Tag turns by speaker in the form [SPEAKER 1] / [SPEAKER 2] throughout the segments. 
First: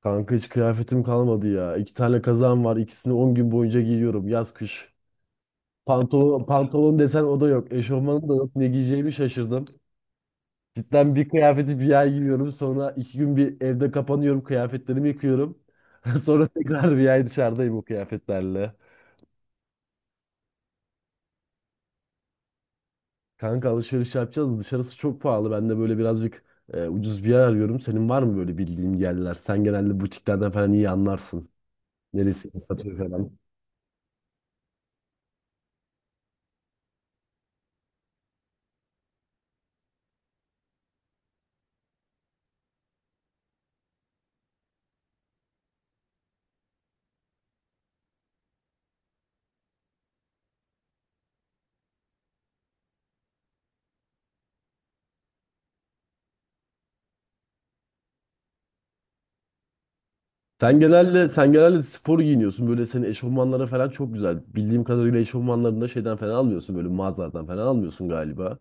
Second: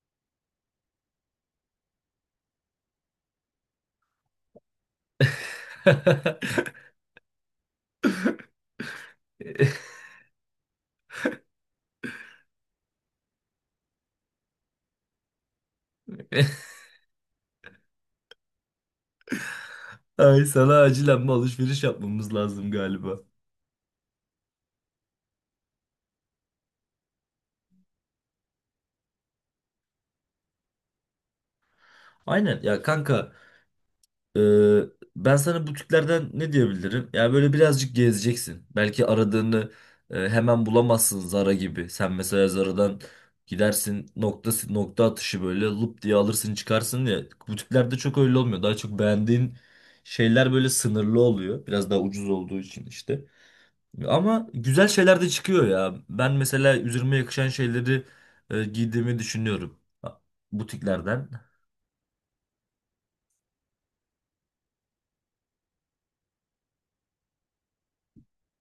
[SPEAKER 1] Kanka hiç kıyafetim kalmadı ya. İki tane kazağım var. İkisini 10 gün boyunca giyiyorum. Yaz kış. Pantolon desen o da yok. Eşofmanım da yok. Ne giyeceğimi şaşırdım. Cidden bir kıyafeti bir ay giyiyorum. Sonra 2 gün bir evde kapanıyorum. Kıyafetlerimi yıkıyorum. Sonra tekrar bir ay dışarıdayım o kıyafetlerle.
[SPEAKER 2] Ay sana acilen bir alışveriş yapmamız lazım galiba.
[SPEAKER 1] Kanka alışveriş yapacağız da dışarısı çok pahalı. Ben de böyle birazcık ucuz bir yer arıyorum. Senin var mı böyle bildiğin yerler? Sen genelde butiklerden falan iyi anlarsın. Neresi
[SPEAKER 2] Aynen ya
[SPEAKER 1] satıyor
[SPEAKER 2] kanka,
[SPEAKER 1] falan.
[SPEAKER 2] e, ben sana butiklerden ne diyebilirim? Ya böyle birazcık gezeceksin. Belki aradığını hemen bulamazsın Zara gibi. Sen mesela Zara'dan gidersin nokta si, nokta atışı böyle lup diye alırsın çıkarsın ya. Butiklerde çok öyle olmuyor. Daha çok beğendiğin şeyler böyle sınırlı oluyor. Biraz daha ucuz olduğu için işte. Ama güzel şeyler de çıkıyor ya. Ben mesela üzerime yakışan şeyleri giydiğimi düşünüyorum. Ha,
[SPEAKER 1] Sen genelde
[SPEAKER 2] butiklerden.
[SPEAKER 1] sen genelde spor giyiniyorsun. Böyle senin eşofmanlara falan çok güzel. Bildiğim kadarıyla eşofmanlarını da şeyden falan almıyorsun. Böyle mağazalardan falan almıyorsun galiba.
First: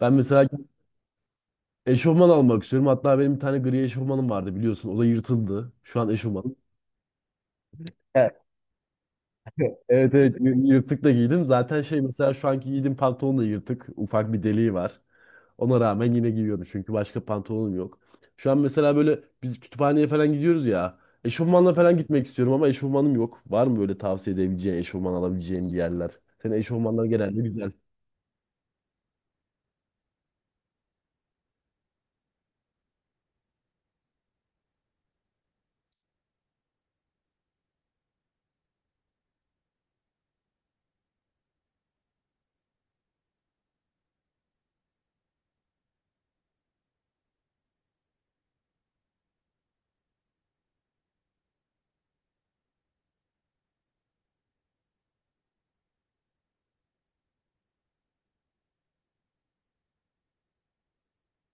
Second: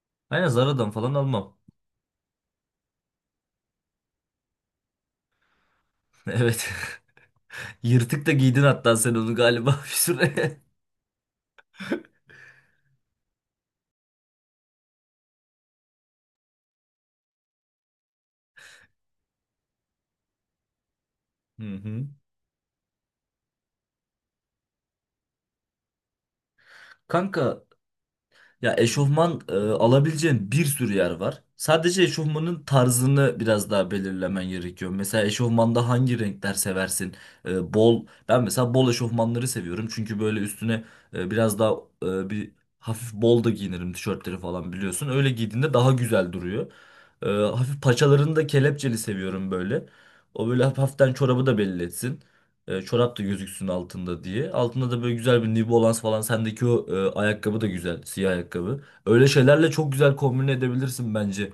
[SPEAKER 1] Ben mesela
[SPEAKER 2] Aynen, Zara'dan falan almam.
[SPEAKER 1] eşofman almak istiyorum. Hatta benim bir tane gri eşofmanım vardı biliyorsun. O da yırtıldı. Şu an eşofman.
[SPEAKER 2] Evet. Yırtık da
[SPEAKER 1] Evet.
[SPEAKER 2] giydin hatta sen onu galiba bir
[SPEAKER 1] Evet evet
[SPEAKER 2] süre.
[SPEAKER 1] yırtık da giydim. Zaten şey mesela şu anki giydiğim pantolon da yırtık. Ufak bir deliği var. Ona rağmen yine giyiyorum çünkü başka pantolonum yok. Şu an mesela böyle biz kütüphaneye falan gidiyoruz ya.
[SPEAKER 2] Hı
[SPEAKER 1] Eşofmanla falan
[SPEAKER 2] hı.
[SPEAKER 1] gitmek istiyorum ama eşofmanım yok. Var mı böyle tavsiye edebileceğin, eşofman alabileceğim bir yerler? Senin eşofmanlar genelde
[SPEAKER 2] Kanka,
[SPEAKER 1] güzel.
[SPEAKER 2] ya eşofman alabileceğin bir sürü yer var. Sadece eşofmanın tarzını biraz daha belirlemen gerekiyor. Mesela eşofmanda hangi renkler seversin? Bol. Ben mesela bol eşofmanları seviyorum. Çünkü böyle üstüne biraz daha e, bir hafif bol da giyinirim tişörtleri falan biliyorsun. Öyle giydiğinde daha güzel duruyor. Hafif paçalarını da kelepçeli seviyorum böyle. O böyle hafiften çorabı da belli etsin. Çorap da gözüksün altında diye. Altında da böyle güzel bir New Balance falan. Sendeki o ayakkabı da güzel. Siyah ayakkabı. Öyle şeylerle çok güzel kombine edebilirsin bence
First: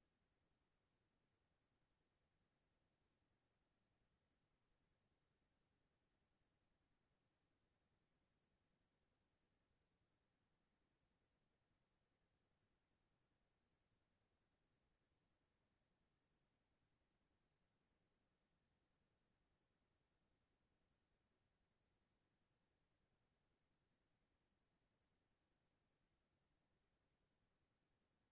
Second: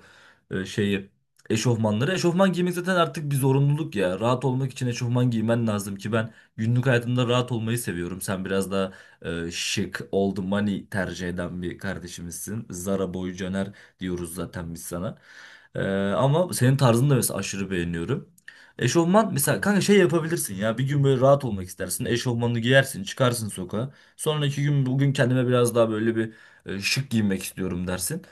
[SPEAKER 2] şeyi. Eşofmanları. Eşofman giymek zaten artık bir zorunluluk ya. Rahat olmak için eşofman giymen lazım ki ben günlük hayatımda rahat olmayı seviyorum. Sen biraz daha şık, old money tercih eden bir kardeşimizsin. Zara boy Caner diyoruz zaten biz sana. E, Ama senin tarzını da mesela aşırı beğeniyorum. Eşofman mesela kanka şey yapabilirsin ya, bir gün böyle rahat olmak istersin eşofmanını giyersin çıkarsın sokağa, sonraki gün bugün kendime biraz daha böyle bir şık giyinmek istiyorum dersin,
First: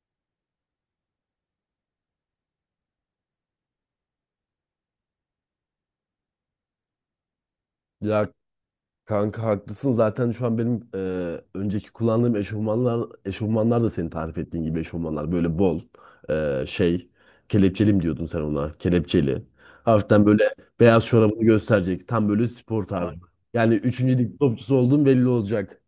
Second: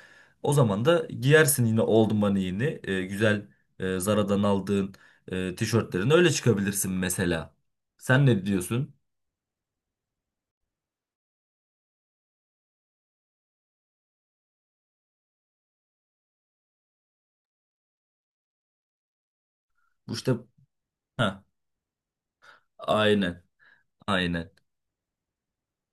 [SPEAKER 2] o zaman da giyersin yine oldum bana yeni, güzel Zara'dan aldığın tişörtlerini öyle çıkabilirsin mesela. Sen
[SPEAKER 1] Ya
[SPEAKER 2] ne diyorsun?
[SPEAKER 1] kanka haklısın. Zaten şu an benim önceki kullandığım eşofmanlar da senin tarif ettiğin gibi eşofmanlar. Böyle bol e, şey, kelepçeli mi diyordun sen ona? Kelepçeli.
[SPEAKER 2] Bu
[SPEAKER 1] Hafiften
[SPEAKER 2] işte.
[SPEAKER 1] böyle beyaz
[SPEAKER 2] Ha,
[SPEAKER 1] çorabını gösterecek. Tam böyle spor tarzı.
[SPEAKER 2] aynen.
[SPEAKER 1] Yani üçüncü lig
[SPEAKER 2] Aynen,
[SPEAKER 1] topçusu olduğun belli olacak.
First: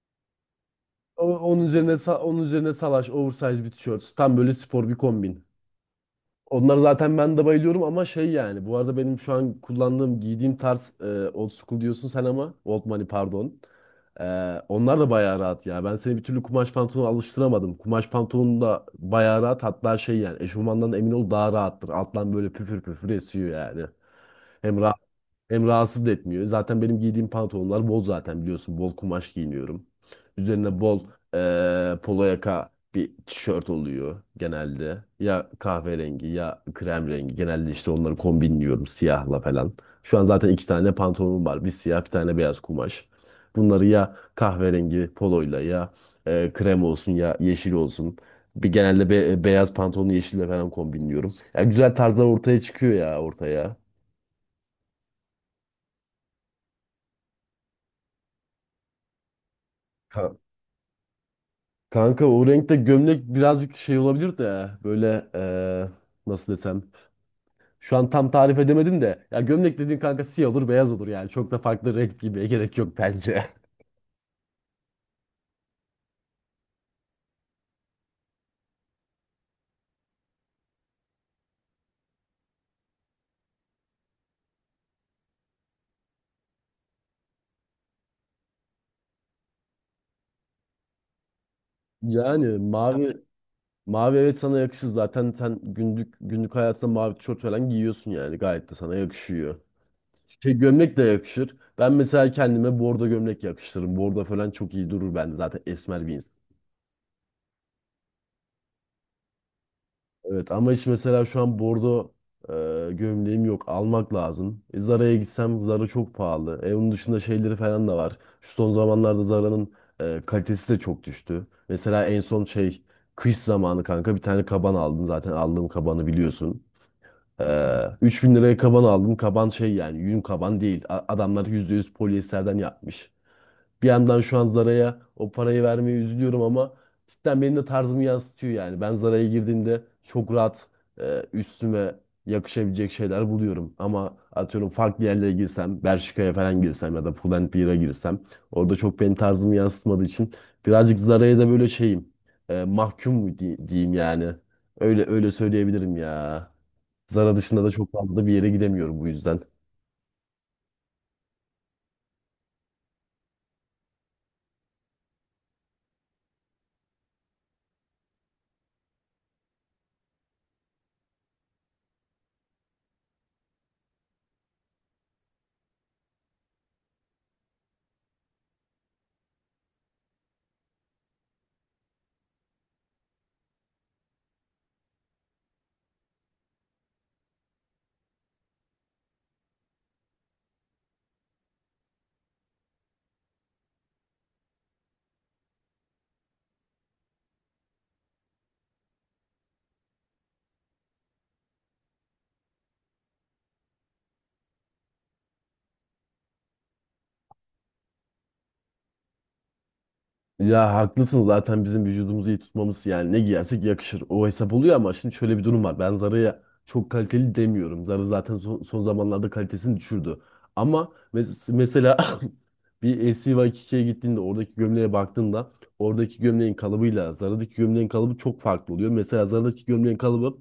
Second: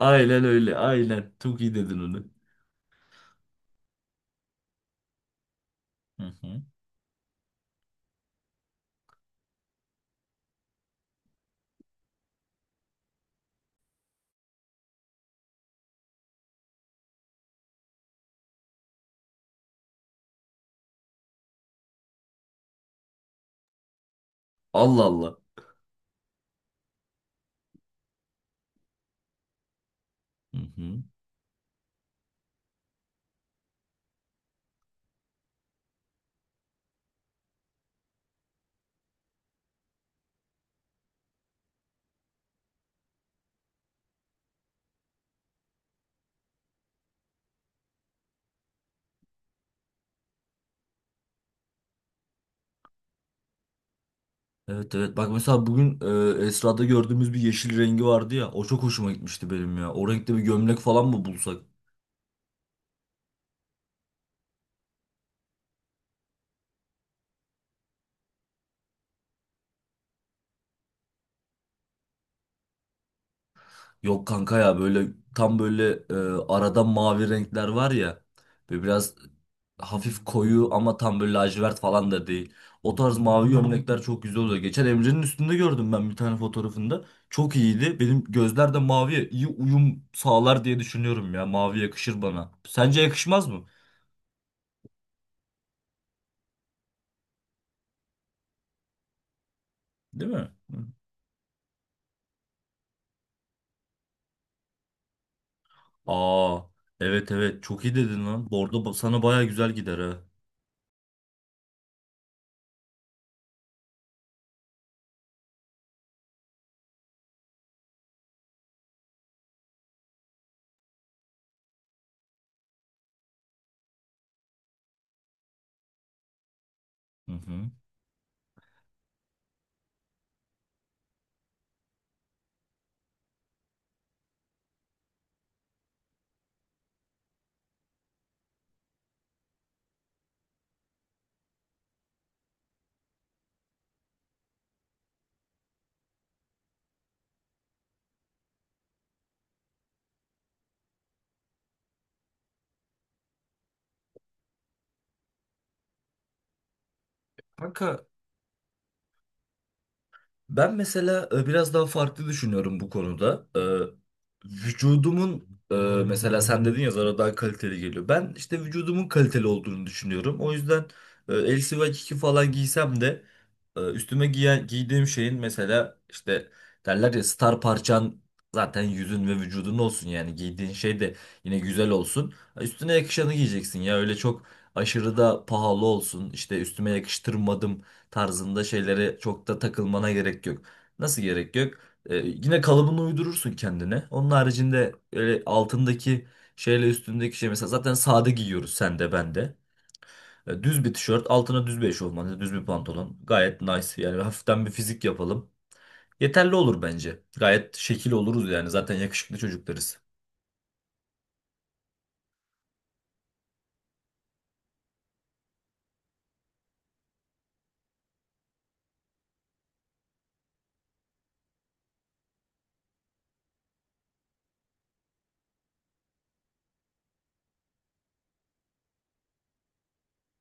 [SPEAKER 2] aynen öyle,
[SPEAKER 1] O-
[SPEAKER 2] çok
[SPEAKER 1] Onun
[SPEAKER 2] iyi
[SPEAKER 1] üzerine
[SPEAKER 2] dedin
[SPEAKER 1] sa-
[SPEAKER 2] onu.
[SPEAKER 1] onun üzerine salaş, oversize bir tişört. Tam böyle spor bir kombin.
[SPEAKER 2] Hı hı.
[SPEAKER 1] Onlar zaten ben de bayılıyorum ama şey yani. Bu arada benim şu an kullandığım, giydiğim tarz old school diyorsun sen ama old money pardon. E, Onlar da bayağı rahat ya. Ben seni bir türlü kumaş pantolona alıştıramadım. Kumaş pantolon da bayağı rahat. Hatta şey yani eşofmandan emin ol daha rahattır. Alttan böyle püfür püfür esiyor yani. Hem rahat.
[SPEAKER 2] Allah Allah.
[SPEAKER 1] Hem rahatsız da etmiyor. Zaten benim giydiğim pantolonlar bol zaten biliyorsun. Bol kumaş giyiniyorum.
[SPEAKER 2] Hı
[SPEAKER 1] Üzerine bol
[SPEAKER 2] hı.
[SPEAKER 1] polo yaka bir tişört oluyor genelde. Ya kahverengi ya krem rengi. Genelde işte onları kombinliyorum siyahla falan. Şu an zaten iki tane pantolonum var. Bir siyah bir tane beyaz kumaş. Bunları ya kahverengi poloyla ya krem olsun ya yeşil olsun. Bir genelde beyaz pantolonu yeşille falan kombinliyorum. Ya güzel tarzlar ortaya çıkıyor ya ortaya.
[SPEAKER 2] Evet, evet, bak mesela bugün Esra'da gördüğümüz bir yeşil rengi vardı ya, o çok hoşuma gitmişti benim ya. O renkte
[SPEAKER 1] Ka-
[SPEAKER 2] bir gömlek falan mı bulsak?
[SPEAKER 1] Kanka o renkte gömlek birazcık şey olabilir de böyle nasıl desem. Şu an tam tarif edemedim de. Ya gömlek dediğin kanka siyah olur beyaz olur yani. Çok da farklı renk giymeye gerek yok bence.
[SPEAKER 2] Yok kanka, ya böyle tam böyle e, arada mavi renkler var ya, böyle biraz hafif koyu ama tam böyle lacivert falan da değil. O tarz mavi gömlekler çok güzel oluyor. Geçen Emre'nin üstünde gördüm ben bir tane fotoğrafında. Çok iyiydi. Benim gözler de maviye iyi uyum sağlar diye düşünüyorum ya. Mavi yakışır bana.
[SPEAKER 1] Yani
[SPEAKER 2] Sence
[SPEAKER 1] mavi
[SPEAKER 2] yakışmaz mı?
[SPEAKER 1] mavi evet sana yakışır, zaten sen günlük hayatında mavi tişört falan giyiyorsun yani gayet de sana yakışıyor.
[SPEAKER 2] Değil mi?
[SPEAKER 1] Şey gömlek de yakışır. Ben mesela kendime bordo gömlek yakıştırırım. Bordo falan çok iyi durur bende zaten esmer bir.
[SPEAKER 2] Aa, evet, evet, çok iyi dedin lan. Bordo ba- sana baya güzel gider ha.
[SPEAKER 1] Evet ama hiç mesela şu an bordo gömleğim yok. Almak lazım. Zara'ya gitsem Zara çok pahalı. Onun dışında şeyleri falan da var. Şu son zamanlarda Zara'nın kalitesi de çok düştü. Mesela en son şey kış zamanı kanka bir tane kaban aldım. Zaten aldığım kabanı biliyorsun.
[SPEAKER 2] Hı
[SPEAKER 1] E,
[SPEAKER 2] hı.
[SPEAKER 1] 3.000 liraya kaban aldım. Kaban şey yani yün kaban değil. Adamlar %100 polyesterden yapmış. Bir yandan şu an Zara'ya o parayı vermeye üzülüyorum ama cidden benim de tarzımı yansıtıyor yani. Ben Zara'ya girdiğimde çok rahat üstüme yakışabilecek şeyler buluyorum. Ama atıyorum farklı yerlere girsem, Bershka'ya falan girsem ya da Pull&Bear'a girsem orada çok benim tarzımı yansıtmadığı için birazcık Zara'ya da böyle şeyim mahkum mu diyeyim yani. Öyle öyle söyleyebilirim ya. Zara dışında da çok
[SPEAKER 2] Kanka,
[SPEAKER 1] fazla da bir yere gidemiyorum bu yüzden.
[SPEAKER 2] ben mesela biraz daha farklı düşünüyorum bu konuda. E, vücudumun e, mesela sen dedin ya, Zara daha kaliteli geliyor. Ben işte vücudumun kaliteli olduğunu düşünüyorum. O yüzden eldiven iki falan giysem de, giydiğim şeyin mesela işte, derler ya, star parçan zaten yüzün ve vücudun olsun, yani giydiğin şey de yine güzel olsun. Üstüne yakışanı giyeceksin ya, öyle çok aşırı da pahalı olsun, İşte üstüme yakıştırmadım tarzında şeylere çok da takılmana gerek yok. Nasıl gerek yok? Yine kalıbını uydurursun kendine. Onun haricinde öyle altındaki şeyle üstündeki şey, mesela zaten sade giyiyoruz sen de ben de. Düz bir tişört altına düz bir eşofman, yani düz bir pantolon gayet nice, yani hafiften bir fizik yapalım. Yeterli olur bence. Gayet şekil oluruz yani, zaten yakışıklı çocuklarız.
[SPEAKER 1] Ya haklısın, zaten bizim vücudumuzu iyi tutmamız yani ne giyersek yakışır. O hesap oluyor ama şimdi şöyle bir durum var. Ben Zara'ya çok kaliteli demiyorum. Zara zaten son zamanlarda kalitesini düşürdü. Ama mesela bir SCY2K'ye gittiğinde, oradaki gömleğe baktığında oradaki gömleğin kalıbıyla Zara'daki gömleğin kalıbı çok farklı oluyor. Mesela Zara'daki gömleğin kalıbı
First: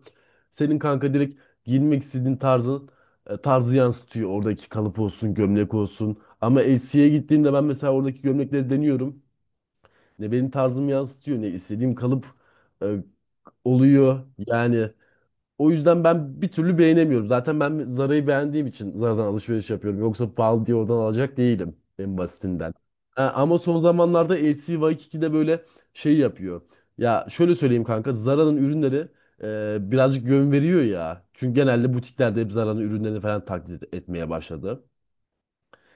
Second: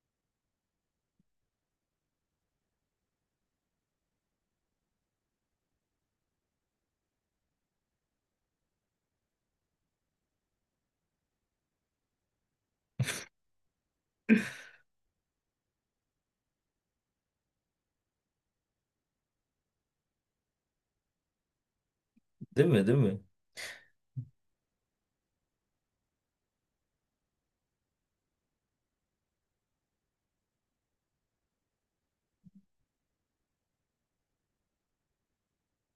[SPEAKER 1] senin kanka direkt giyinmek istediğin tarzın tarzı yansıtıyor. Oradaki kalıp olsun, gömlek olsun. Ama SC'ye gittiğimde ben mesela oradaki gömlekleri deniyorum, ne benim tarzımı yansıtıyor ne istediğim kalıp e, oluyor. Yani o yüzden ben bir türlü beğenemiyorum. Zaten ben Zara'yı beğendiğim için Zara'dan alışveriş yapıyorum. Yoksa pahalı diye oradan alacak değilim en
[SPEAKER 2] Değil
[SPEAKER 1] basitinden.
[SPEAKER 2] mi, değil mi?
[SPEAKER 1] Ha, ama son zamanlarda LC böyle şey yapıyor. Ya şöyle söyleyeyim kanka, Zara'nın ürünleri birazcık yön veriyor ya. Çünkü genelde butiklerde hep Zara'nın ürünlerini falan taklit etmeye başladı.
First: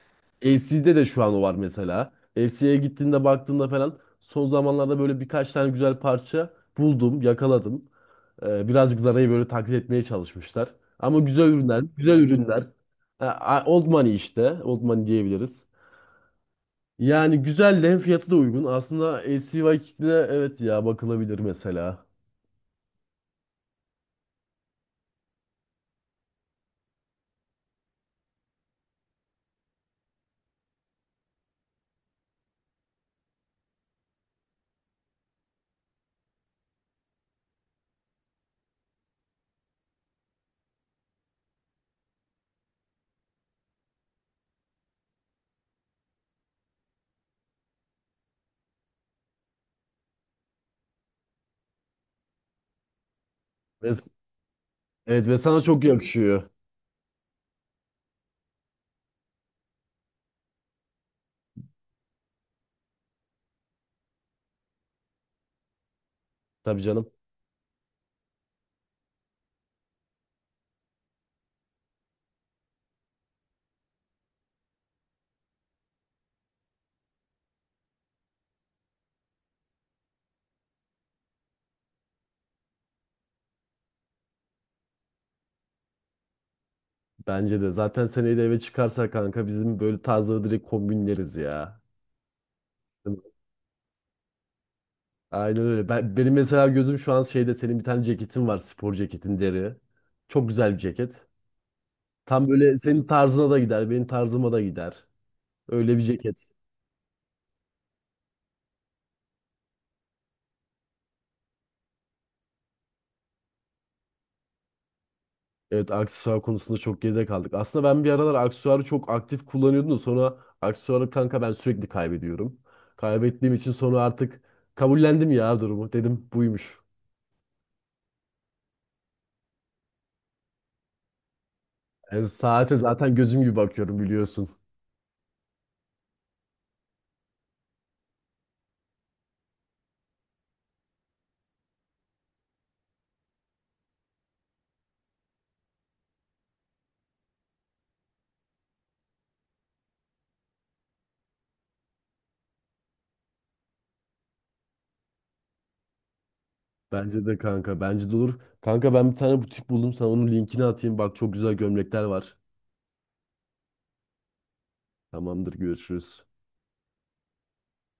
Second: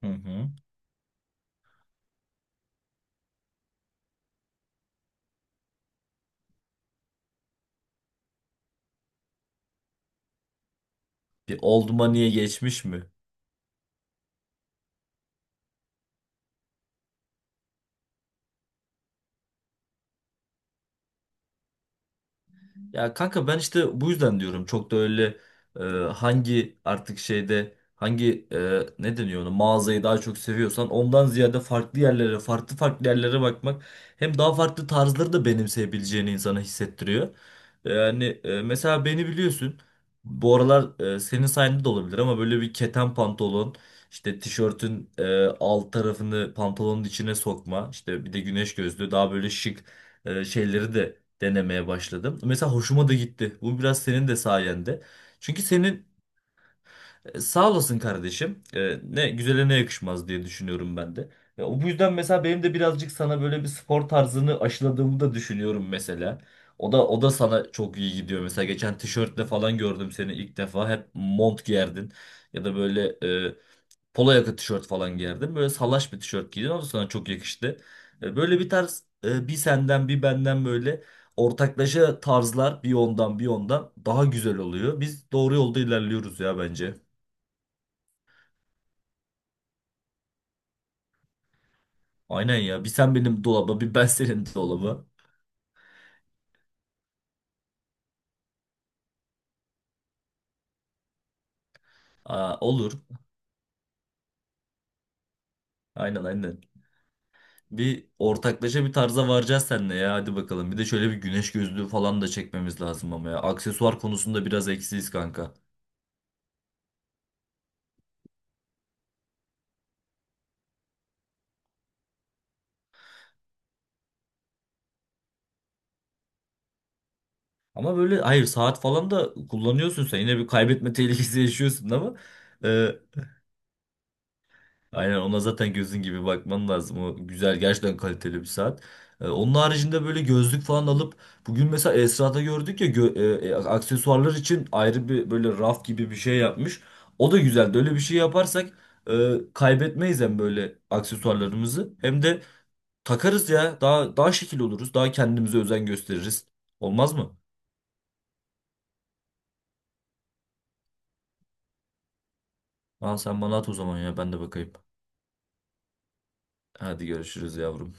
[SPEAKER 2] Hı hı.
[SPEAKER 1] FC'de de şu an o var mesela. FC'ye gittiğinde baktığında falan son zamanlarda böyle birkaç tane güzel parça buldum, yakaladım. Birazcık Zara'yı böyle taklit etmeye çalışmışlar. Ama güzel
[SPEAKER 2] Bir
[SPEAKER 1] ürünler,
[SPEAKER 2] old
[SPEAKER 1] güzel
[SPEAKER 2] money'e
[SPEAKER 1] ürünler.
[SPEAKER 2] geçmiş mi?
[SPEAKER 1] Ha, Old Money işte, Old Money diyebiliriz. Yani güzel de, hem fiyatı da uygun. Aslında L C LCY Kick'le, evet ya, bakılabilir mesela.
[SPEAKER 2] Ya kanka, ben işte bu yüzden diyorum, çok da öyle e, hangi artık şeyde hangi e, ne deniyor ona, mağazayı daha çok seviyorsan, ondan ziyade farklı yerlere, farklı yerlere bakmak hem daha farklı tarzları da benimseyebileceğini insana hissettiriyor. Yani mesela beni biliyorsun, bu aralar senin sayende de olabilir ama böyle bir keten pantolon işte tişörtün alt tarafını pantolonun içine sokma, işte bir de güneş gözlüğü, daha böyle şık şeyleri de denemeye başladım. Mesela hoşuma da gitti. Bu
[SPEAKER 1] Ve,
[SPEAKER 2] biraz senin de sayende.
[SPEAKER 1] evet ve
[SPEAKER 2] Çünkü
[SPEAKER 1] sana çok
[SPEAKER 2] senin
[SPEAKER 1] yakışıyor.
[SPEAKER 2] sağ olasın kardeşim. Ne güzele ne yakışmaz diye düşünüyorum ben de. Ya, o- bu yüzden mesela benim de birazcık sana böyle bir spor tarzını aşıladığımı da düşünüyorum mesela.
[SPEAKER 1] Tabii
[SPEAKER 2] O da,
[SPEAKER 1] canım.
[SPEAKER 2] o da sana çok iyi gidiyor. Mesela geçen tişörtle falan gördüm seni ilk defa. Hep mont giyerdin ya da böyle polo yaka tişört falan giyerdim. Böyle salaş bir tişört giydim ama sana çok yakıştı. Böyle bir tarz, bir senden bir benden, böyle ortaklaşa tarzlar, bir ondan bir ondan daha güzel oluyor. Biz doğru yolda ilerliyoruz ya bence.
[SPEAKER 1] Bence de. Zaten seneyi de eve çıkarsa kanka bizim böyle tarzları direkt kombinleriz ya.
[SPEAKER 2] Aynen ya. Bir sen benim dolaba, bir ben senin dolaba.
[SPEAKER 1] Aynen öyle. Ben, benim mesela gözüm şu an şeyde, senin bir tane ceketin var. Spor ceketin, deri. Çok güzel bir ceket. Tam
[SPEAKER 2] Aa,
[SPEAKER 1] böyle
[SPEAKER 2] olur.
[SPEAKER 1] senin tarzına da gider, benim tarzıma da gider. Öyle bir
[SPEAKER 2] Aynen,
[SPEAKER 1] ceket.
[SPEAKER 2] aynen. Bir ortaklaşa bir tarza varacağız seninle ya, hadi bakalım. Bir de şöyle bir güneş gözlüğü falan da çekmemiz lazım ama ya. Aksesuar konusunda biraz eksiyiz kanka.
[SPEAKER 1] Evet, aksesuar konusunda çok geride kaldık. Aslında ben bir aralar aksesuarı çok aktif kullanıyordum da sonra aksesuarı kanka ben sürekli kaybediyorum. Kaybettiğim için sonra artık kabullendim ya durumu. Dedim buymuş.
[SPEAKER 2] Ama böyle hayır, saat falan da kullanıyorsun sen. Yine bir kaybetme tehlikesi yaşıyorsun ama
[SPEAKER 1] Yani saate
[SPEAKER 2] e,
[SPEAKER 1] zaten gözüm gibi bakıyorum biliyorsun.
[SPEAKER 2] aynen, ona zaten gözün gibi bakman lazım. O güzel, gerçekten kaliteli bir saat. Onun haricinde böyle gözlük falan alıp, bugün mesela Esra'da gördük ya, aksesuarlar için ayrı bir böyle raf gibi bir şey yapmış. O da güzeldi. Öyle bir şey yaparsak kaybetmeyiz hem böyle aksesuarlarımızı, hem de takarız ya. Daha, daha şekil oluruz. Daha kendimize özen gösteririz. Olmaz
[SPEAKER 1] Bence de
[SPEAKER 2] mı?
[SPEAKER 1] kanka. Bence de olur. Kanka ben bir tane butik buldum. Sana onun linkini atayım. Bak çok güzel gömlekler var.
[SPEAKER 2] Aa, sen bana at o zaman ya, ben de bakayım.
[SPEAKER 1] Tamamdır, görüşürüz.
[SPEAKER 2] Hadi görüşürüz yavrum.